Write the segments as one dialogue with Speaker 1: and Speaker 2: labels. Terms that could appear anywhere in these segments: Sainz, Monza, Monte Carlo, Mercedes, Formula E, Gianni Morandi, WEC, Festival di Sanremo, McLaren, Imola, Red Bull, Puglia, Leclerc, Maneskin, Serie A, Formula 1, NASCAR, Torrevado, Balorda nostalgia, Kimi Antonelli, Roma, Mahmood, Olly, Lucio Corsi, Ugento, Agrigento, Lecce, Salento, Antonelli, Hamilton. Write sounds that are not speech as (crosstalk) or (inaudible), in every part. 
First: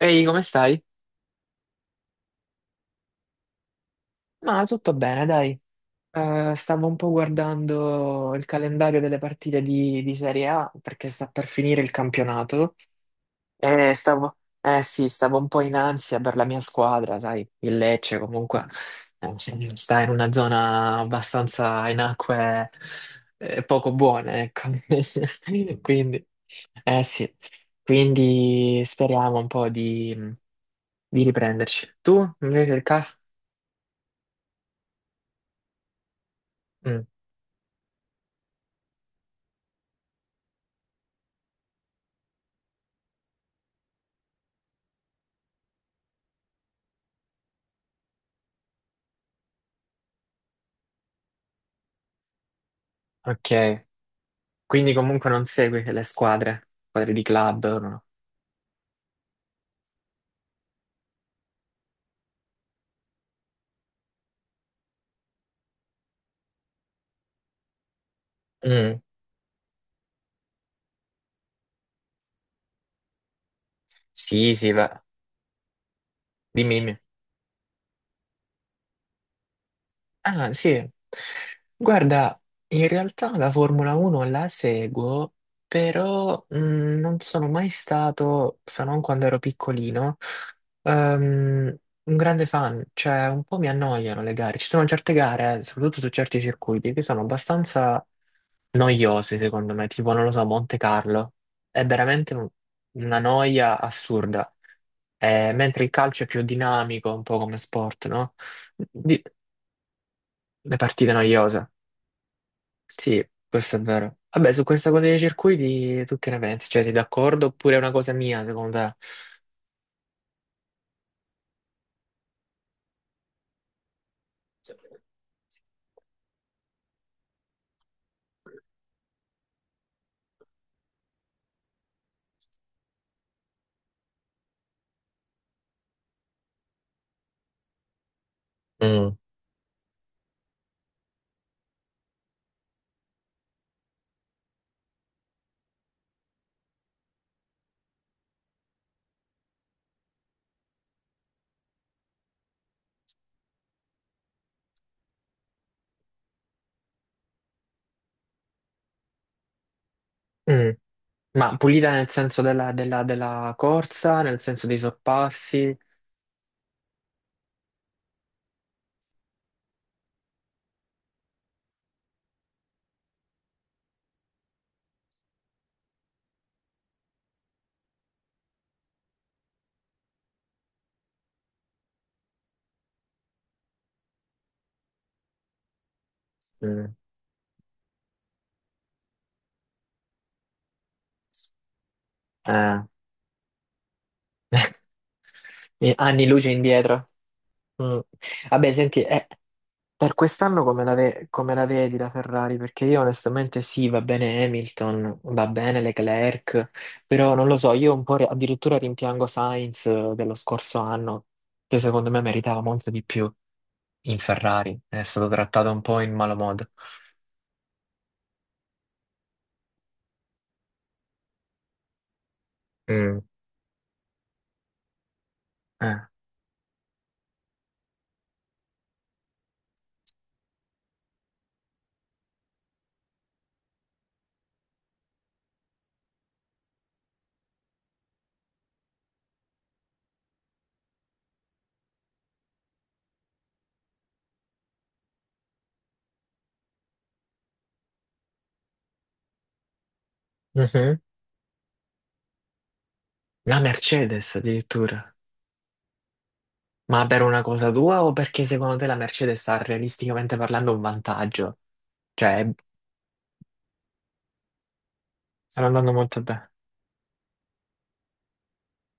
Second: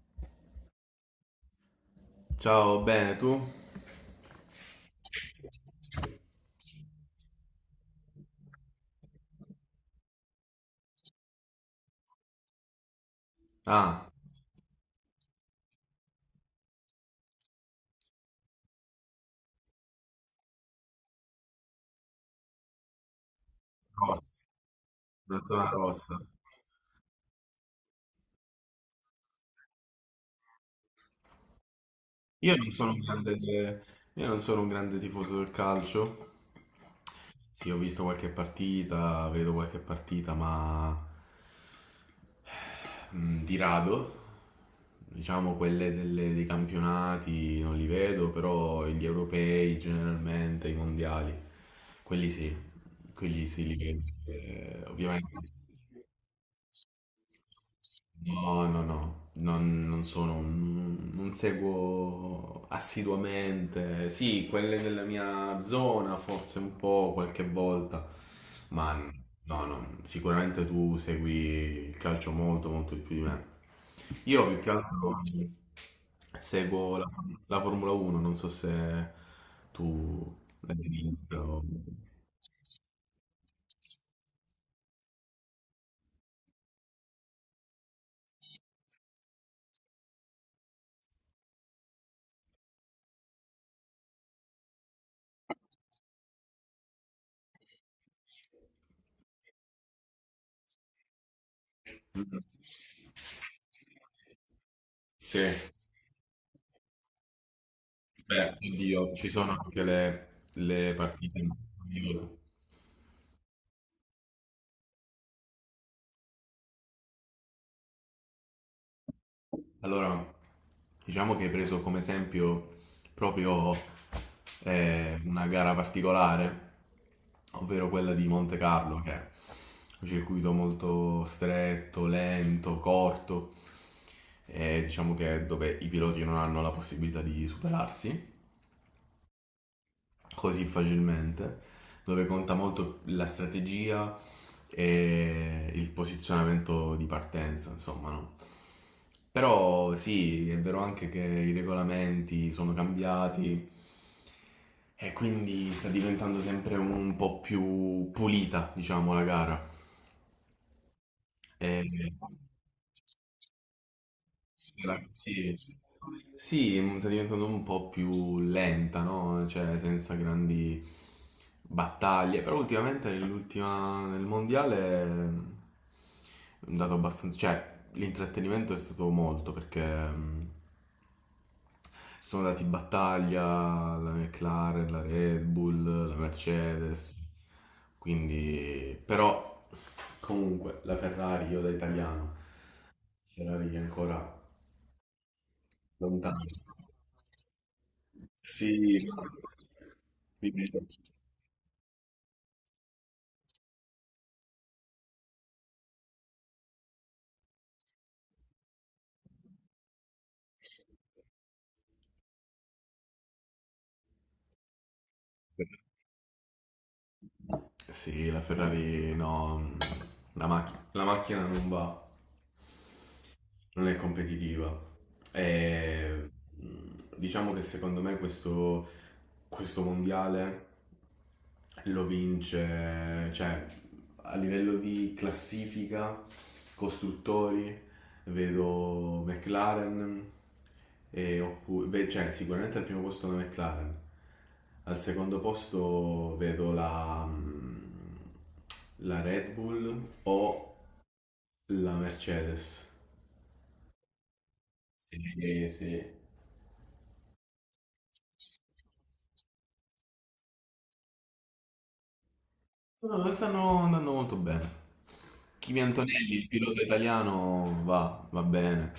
Speaker 1: Ehi, come stai?
Speaker 2: Ciao, bene, tu?
Speaker 1: Ma tutto bene, dai. Stavo un po' guardando il calendario delle partite di Serie A perché sta per finire il campionato e
Speaker 2: Ah,
Speaker 1: stavo, eh sì, stavo un po' in ansia per la mia squadra, sai, il Lecce comunque eh, sta in una zona abbastanza in acque poco buone, ecco.
Speaker 2: la tua
Speaker 1: (laughs)
Speaker 2: rossa.
Speaker 1: Quindi, eh sì, quindi speriamo un po' di riprenderci. Tu,
Speaker 2: Io non
Speaker 1: invece, il
Speaker 2: sono un
Speaker 1: CAF?
Speaker 2: grande, io non sono un grande tifoso del calcio. Sì, ho visto qualche partita, vedo qualche partita, ma di rado. Diciamo dei campionati non li vedo, però gli europei generalmente, i mondiali, quelli sì, quelli
Speaker 1: Ok,
Speaker 2: sì li vedo.
Speaker 1: quindi comunque
Speaker 2: Ovviamente.
Speaker 1: non segui le squadre di club, no?
Speaker 2: No, no, no, non sono, non seguo assiduamente. Sì, quelle della mia zona forse un po' qualche volta, ma
Speaker 1: Mm.
Speaker 2: no, no, sicuramente tu segui il calcio molto, molto di più di me. Io
Speaker 1: Sì,
Speaker 2: più che
Speaker 1: sì, va.
Speaker 2: altro
Speaker 1: Dimmi,
Speaker 2: seguo
Speaker 1: dimmi.
Speaker 2: la Formula 1, non so se tu
Speaker 1: Ah,
Speaker 2: l'hai
Speaker 1: sì.
Speaker 2: visto.
Speaker 1: Guarda, in realtà la Formula 1 la seguo, però non sono mai stato, se non quando ero piccolino, ehm, un grande fan. Cioè, un po' mi annoiano le gare. Ci sono certe gare, soprattutto su certi circuiti, che sono abbastanza noiosi secondo me, tipo non lo so, Monte Carlo è veramente una noia assurda.
Speaker 2: Sì.
Speaker 1: Mentre il calcio è più dinamico, un po' come sport, no?
Speaker 2: Beh, oddio,
Speaker 1: Di-
Speaker 2: ci sono anche
Speaker 1: le
Speaker 2: le
Speaker 1: partite
Speaker 2: partite
Speaker 1: noiose,
Speaker 2: meravigliose.
Speaker 1: sì, questo è vero. Vabbè, su questa cosa dei circuiti tu che ne pensi? Cioè, sei d'accordo oppure è una cosa mia secondo te?
Speaker 2: Allora, diciamo che hai preso come esempio proprio una gara particolare, ovvero quella di Monte Carlo, che è un circuito molto stretto, lento, corto, e diciamo che è dove i piloti non hanno la possibilità di superarsi
Speaker 1: Mm.
Speaker 2: così facilmente, dove conta molto la strategia e il posizionamento di partenza, insomma, no? Però sì, è vero anche che i regolamenti sono cambiati e quindi sta diventando sempre un po' più pulita, diciamo, la gara.
Speaker 1: Mm. Ma pulita nel
Speaker 2: E-
Speaker 1: senso della corsa, nel senso dei
Speaker 2: Sì,
Speaker 1: sorpassi.
Speaker 2: sì. Sì, sta diventando un po' più lenta, no? Cioè, senza grandi battaglie. Però nel mondiale è andato abbastanza. Cioè, l'intrattenimento è stato molto perché sono dati in battaglia la McLaren, la Red Bull, la
Speaker 1: Mm.
Speaker 2: Mercedes. Quindi, però, comunque, la Ferrari, io da italiano,
Speaker 1: Eh,
Speaker 2: Ferrari che ancora
Speaker 1: anni luce
Speaker 2: lontano.
Speaker 1: indietro. Mm.
Speaker 2: Sì,
Speaker 1: Vabbè, senti, per quest'anno
Speaker 2: dimmi.
Speaker 1: come come la vedi la Ferrari? Perché io onestamente sì, va bene Hamilton, va bene Leclerc, però non lo so, io addirittura rimpiango Sainz dello scorso anno, che secondo me meritava molto di più in Ferrari, è stato trattato un po' in malo modo.
Speaker 2: Sì, la Ferrari no, la macchina non va,
Speaker 1: Mm.
Speaker 2: non è competitiva.
Speaker 1: Eh.
Speaker 2: E, diciamo che secondo me questo mondiale lo vince, cioè a livello di classifica, costruttori, vedo McLaren, e beh, cioè sicuramente al primo posto la McLaren, al secondo posto vedo la, la Red Bull o
Speaker 1: Mhm.
Speaker 2: la Mercedes.
Speaker 1: La Mercedes addirittura.
Speaker 2: Sì, sì.
Speaker 1: Ma per una cosa tua o perché secondo te la Mercedes ha realisticamente parlando un vantaggio? Cioè,
Speaker 2: No, stanno andando molto bene.
Speaker 1: stanno
Speaker 2: Kimi
Speaker 1: andando molto
Speaker 2: Antonelli, il
Speaker 1: bene.
Speaker 2: pilota italiano, va bene.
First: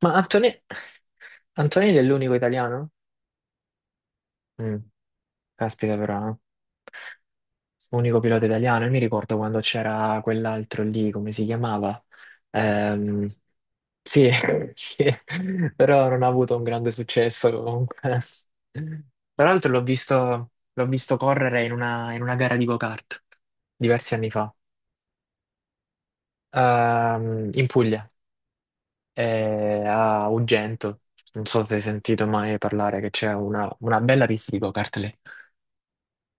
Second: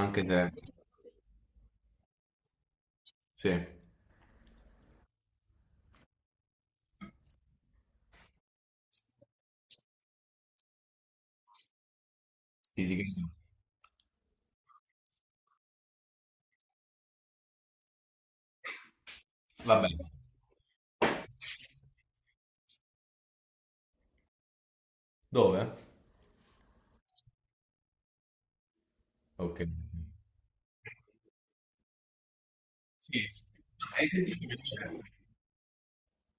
Speaker 1: Ma
Speaker 2: se,
Speaker 1: Antone... Antonelli è l'unico italiano?
Speaker 2: sì,
Speaker 1: Mm, caspita però, eh. Unico pilota italiano. Io mi ricordo quando c'era quell'altro lì, come si chiamava?
Speaker 2: fisicamente.
Speaker 1: Ehm, sì, (laughs) sì, però non ha avuto un grande successo comunque. Tra l'altro
Speaker 2: Va bene.
Speaker 1: l'ho visto correre in una gara di go-kart diversi anni fa.
Speaker 2: Dove?
Speaker 1: In Puglia,
Speaker 2: Ok.
Speaker 1: a Ugento. Non so se hai sentito mai parlare che
Speaker 2: Sì.
Speaker 1: c'è una
Speaker 2: Hai
Speaker 1: bella
Speaker 2: sentito
Speaker 1: pista
Speaker 2: che
Speaker 1: di
Speaker 2: c'è?
Speaker 1: go-kart lì.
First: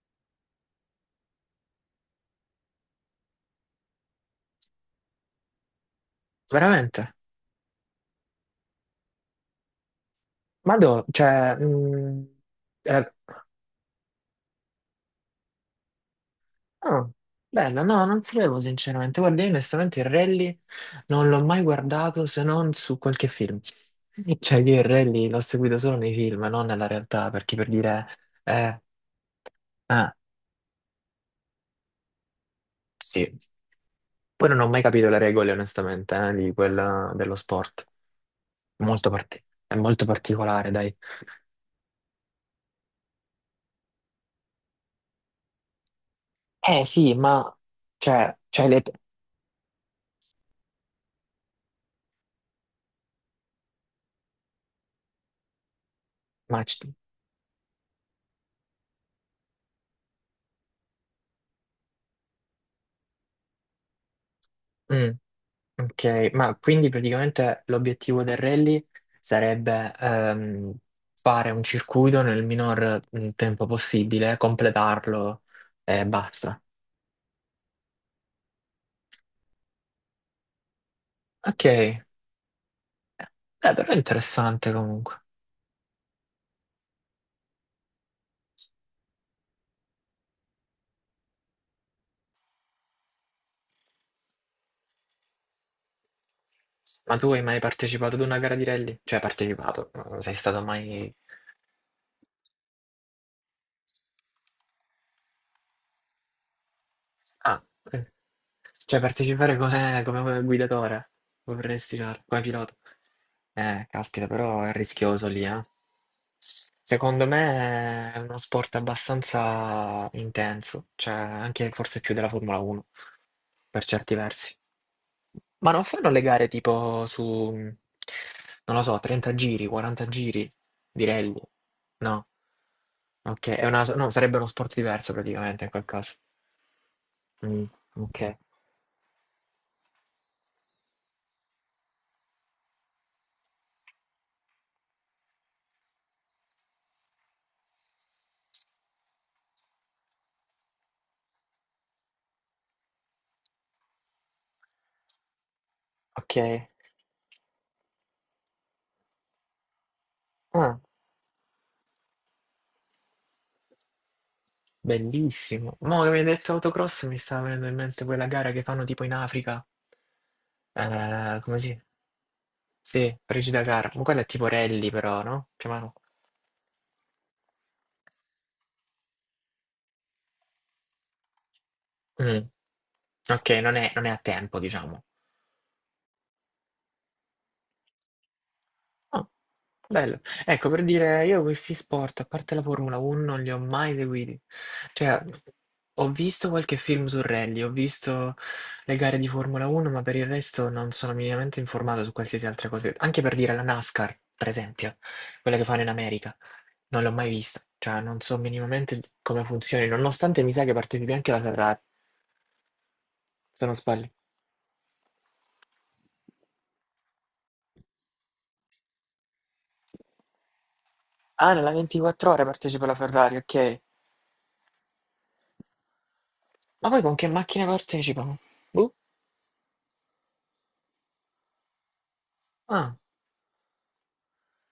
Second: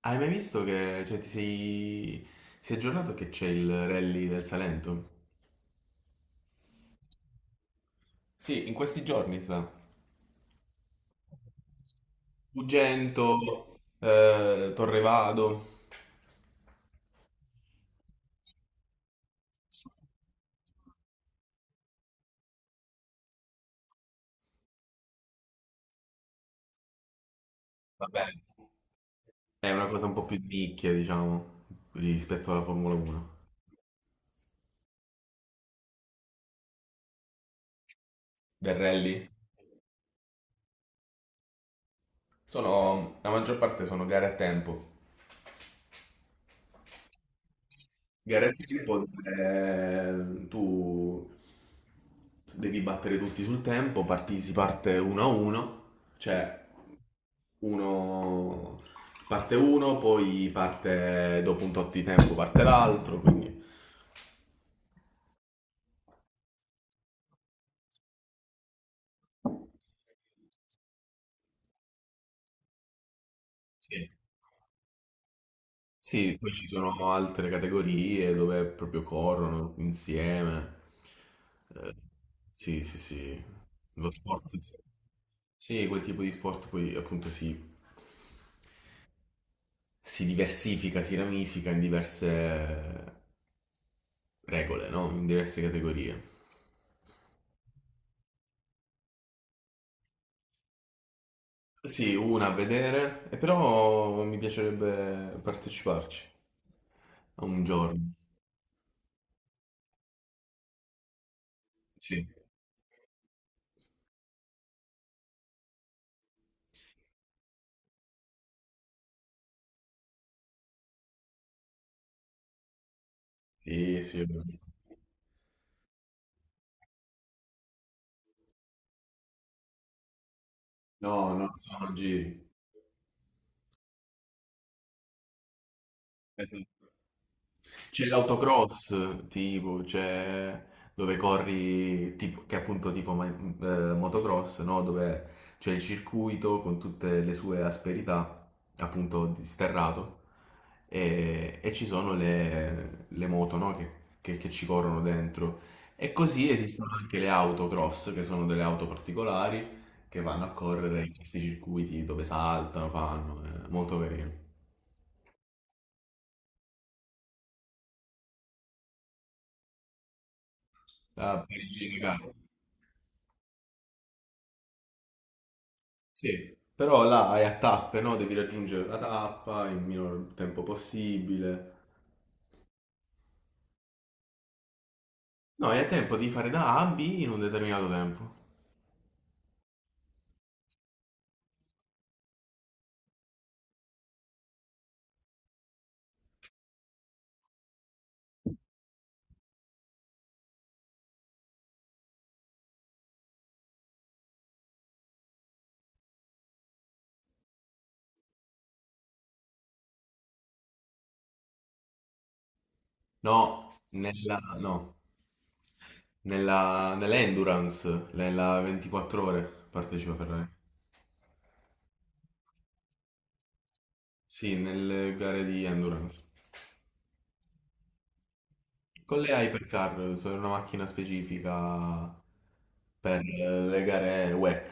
Speaker 2: Hai mai visto che, cioè, si è aggiornato che c'è il rally del Salento?
Speaker 1: Veramente?
Speaker 2: Sì, in questi giorni sta.
Speaker 1: Ma dove? Cioè, eh,
Speaker 2: Ugento, Torrevado.
Speaker 1: ah, bella, no, non sapevo sinceramente. Guarda, io onestamente il rally non l'ho mai guardato se non su qualche film. (laughs) Cioè, io il rally l'ho seguito solo nei film, non nella realtà, perché per dire,
Speaker 2: Va bene.
Speaker 1: eh,
Speaker 2: È una cosa
Speaker 1: ah,
Speaker 2: un po' più di nicchia, diciamo, rispetto alla Formula
Speaker 1: sì.
Speaker 2: 1.
Speaker 1: Poi non ho mai capito le regole, onestamente, di quella, dello sport.
Speaker 2: Del rally?
Speaker 1: È molto particolare, dai.
Speaker 2: Sono, la maggior parte sono gare a tempo.
Speaker 1: Eh sì, ma, cioè,
Speaker 2: Gare a
Speaker 1: c'hai le...
Speaker 2: tempo, tu devi battere tutti sul tempo, parti, si parte uno a uno,
Speaker 1: Ma,
Speaker 2: cioè
Speaker 1: c-
Speaker 2: uno uno, poi parte dopo un tot di tempo parte l'altro, quindi.
Speaker 1: mm. Ok, ma quindi praticamente l'obiettivo del rally sarebbe fare un circuito nel minor tempo
Speaker 2: Sì.
Speaker 1: possibile, completarlo e
Speaker 2: Sì, poi
Speaker 1: basta.
Speaker 2: ci sono altre categorie dove proprio corrono insieme.
Speaker 1: Ok,
Speaker 2: Eh, sì, sì, sì.
Speaker 1: però è
Speaker 2: Lo sport.
Speaker 1: interessante
Speaker 2: Sì,
Speaker 1: comunque.
Speaker 2: sì, quel tipo di sport poi appunto si diversifica, si ramifica in diverse regole, no? In diverse categorie.
Speaker 1: Ma tu hai mai partecipato ad una gara di rally? Cioè, partecipato, non sei stato mai...
Speaker 2: Sì, una a vedere, e però mi piacerebbe parteciparci a
Speaker 1: Ah,
Speaker 2: un
Speaker 1: ok.
Speaker 2: giorno.
Speaker 1: Cioè partecipare come guidatore, vorresti fare,
Speaker 2: Sì,
Speaker 1: come pilota. Caspita, però è rischioso lì, eh. Secondo me è uno sport abbastanza intenso, cioè anche forse più della Formula 1, per
Speaker 2: sì,
Speaker 1: certi
Speaker 2: sì.
Speaker 1: versi. Ma non fanno le gare non lo so, 30 giri, 40 giri di
Speaker 2: No,
Speaker 1: rally?
Speaker 2: no, sono
Speaker 1: No,
Speaker 2: giri.
Speaker 1: ok, è una, no, sarebbe uno sport diverso praticamente in quel caso.
Speaker 2: Esatto.
Speaker 1: Mm,
Speaker 2: C'è
Speaker 1: ok,
Speaker 2: l'autocross, tipo, c'è dove corri, tipo, che è appunto tipo motocross, no? Dove c'è il circuito con tutte le sue asperità, appunto, disterrato, e ci sono le moto, no? Che ci corrono dentro. E
Speaker 1: ok.
Speaker 2: così esistono anche le autocross, che sono delle auto particolari, che vanno a
Speaker 1: Ah,
Speaker 2: correre in questi circuiti dove saltano, fanno, è molto carino.
Speaker 1: bellissimo. Mo' che mi hai detto autocross mi stava venendo in mente quella gara che fanno tipo in Africa.
Speaker 2: Ah,
Speaker 1: Come si?
Speaker 2: Parigi, raga.
Speaker 1: Sì, Frigida Car. Ma quella è tipo rally però, no? Più o meno.
Speaker 2: Sì, però là hai a tappe, no? Devi raggiungere la tappa in minor tempo possibile.
Speaker 1: Mm. Ok, non è a tempo, diciamo.
Speaker 2: No, hai a tempo di fare da A a B in un determinato tempo.
Speaker 1: Ah, bello. Ecco, per dire, io questi sport, a parte la Formula 1, non li ho mai seguiti. Cioè, ho visto qualche film su rally, ho visto le gare di Formula 1, ma per il resto non sono minimamente informato su qualsiasi altra cosa. Anche per dire la NASCAR, per esempio, quella che fanno in America, non l'ho mai vista. Cioè, non so minimamente come funzioni, nonostante mi sa che partecipi anche la Ferrari, se non
Speaker 2: No,
Speaker 1: sbaglio.
Speaker 2: nell'endurance, nella 24 ore partecipa Ferrari.
Speaker 1: Ah, nella 24 ore partecipa la Ferrari, ok.
Speaker 2: Sì, nelle gare di endurance.
Speaker 1: Ma poi con che macchina partecipano? Boh.
Speaker 2: Con le Hypercar, sono una macchina specifica
Speaker 1: Ah.
Speaker 2: per le gare WEC,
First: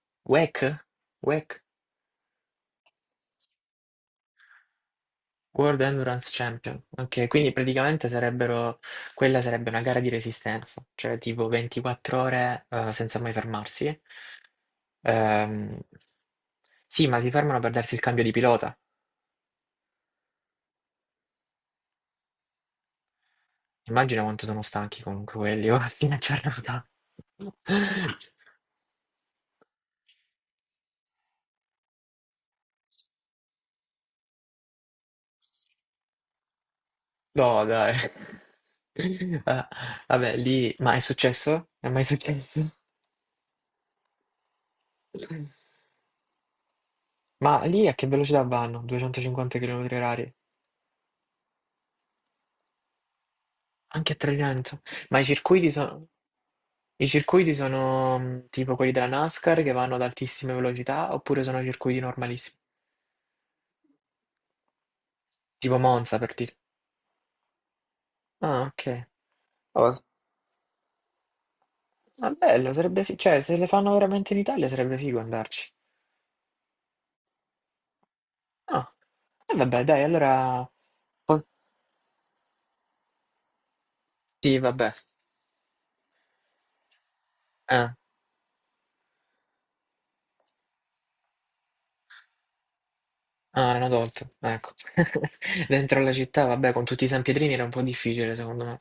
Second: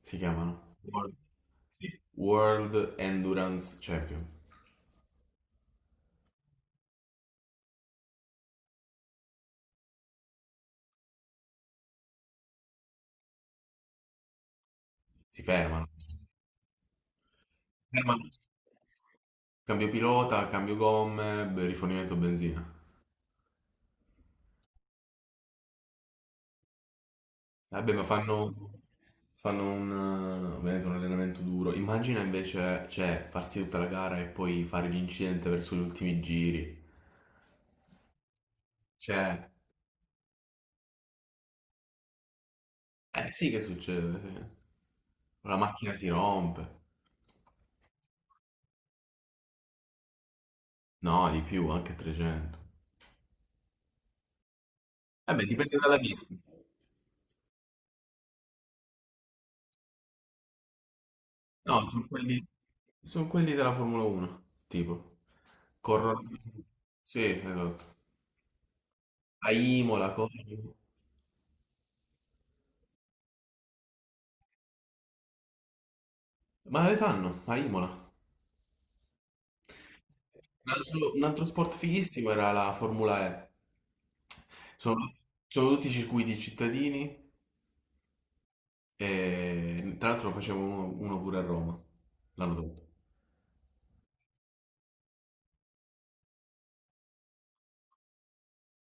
Speaker 2: si
Speaker 1: WEC?
Speaker 2: chiamano. World,
Speaker 1: WEC,
Speaker 2: sì. World Endurance Champion.
Speaker 1: World Endurance Champion. Ok, quindi praticamente sarebbero, quella sarebbe una gara di resistenza, cioè tipo 24 ore senza mai fermarsi.
Speaker 2: Si
Speaker 1: Ehm,
Speaker 2: fermano.
Speaker 1: sì, ma si fermano per darsi il cambio di pilota.
Speaker 2: Cambio pilota, cambio gomme, beh, rifornimento benzina.
Speaker 1: Immagina quanto sono stanchi comunque quelli, (laughs) ora a fine giornata.
Speaker 2: Vabbè, fanno un, ovviamente un allenamento duro. Immagina invece, cioè, farsi tutta la gara e poi fare l'incidente verso gli ultimi giri.
Speaker 1: No, dai. (laughs)
Speaker 2: Cioè,
Speaker 1: Ah, vabbè, lì, ma è successo? È mai successo?
Speaker 2: eh sì che succede, sì. La macchina si rompe.
Speaker 1: Ma lì a che velocità vanno? 250 km orari?
Speaker 2: No, di più, anche 300.
Speaker 1: Anche a Agrigento. Ma
Speaker 2: Vabbè, dipende dalla pista.
Speaker 1: i circuiti sono tipo quelli della NASCAR che vanno ad altissime velocità oppure sono
Speaker 2: No,
Speaker 1: circuiti normalissimi?
Speaker 2: sono quelli della Formula 1, tipo.
Speaker 1: Tipo Monza
Speaker 2: Corrono.
Speaker 1: per dire.
Speaker 2: Sì, esatto.
Speaker 1: Ah, ok.
Speaker 2: A
Speaker 1: Oh,
Speaker 2: Imola, corrono.
Speaker 1: ma bello, sarebbe cioè se le fanno veramente in Italia sarebbe figo andarci.
Speaker 2: Ma le fanno a Imola.
Speaker 1: Ah, e vabbè, dai, allora...
Speaker 2: Un
Speaker 1: poi-
Speaker 2: altro sport fighissimo era la Formula E.
Speaker 1: sì, vabbè.
Speaker 2: Sono, sono tutti circuiti cittadini
Speaker 1: Eh.
Speaker 2: e tra l'altro ne facevo uno pure a Roma l'anno dopo.
Speaker 1: Ah, erano adulti, ecco. (laughs) Dentro la città, vabbè, con tutti i sanpietrini era un po' difficile, secondo me.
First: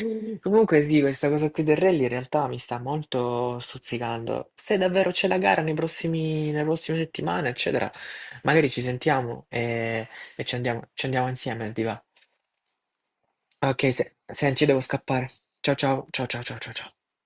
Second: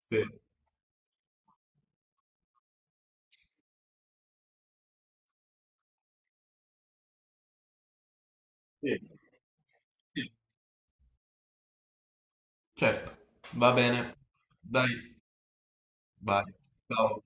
Speaker 2: Sì.
Speaker 1: Comunque sì, questa cosa qui del rally in realtà mi sta molto stuzzicando. Se davvero c'è la gara nei nelle prossime settimane, eccetera, magari ci
Speaker 2: Sì.
Speaker 1: sentiamo
Speaker 2: Sì.
Speaker 1: e ci andiamo insieme, ti va?
Speaker 2: Certo, va
Speaker 1: Ok,
Speaker 2: bene.
Speaker 1: senti, io devo
Speaker 2: Dai,
Speaker 1: scappare. Ciao ciao, ciao ciao
Speaker 2: vai.
Speaker 1: ciao ciao, ciao.
Speaker 2: Ciao.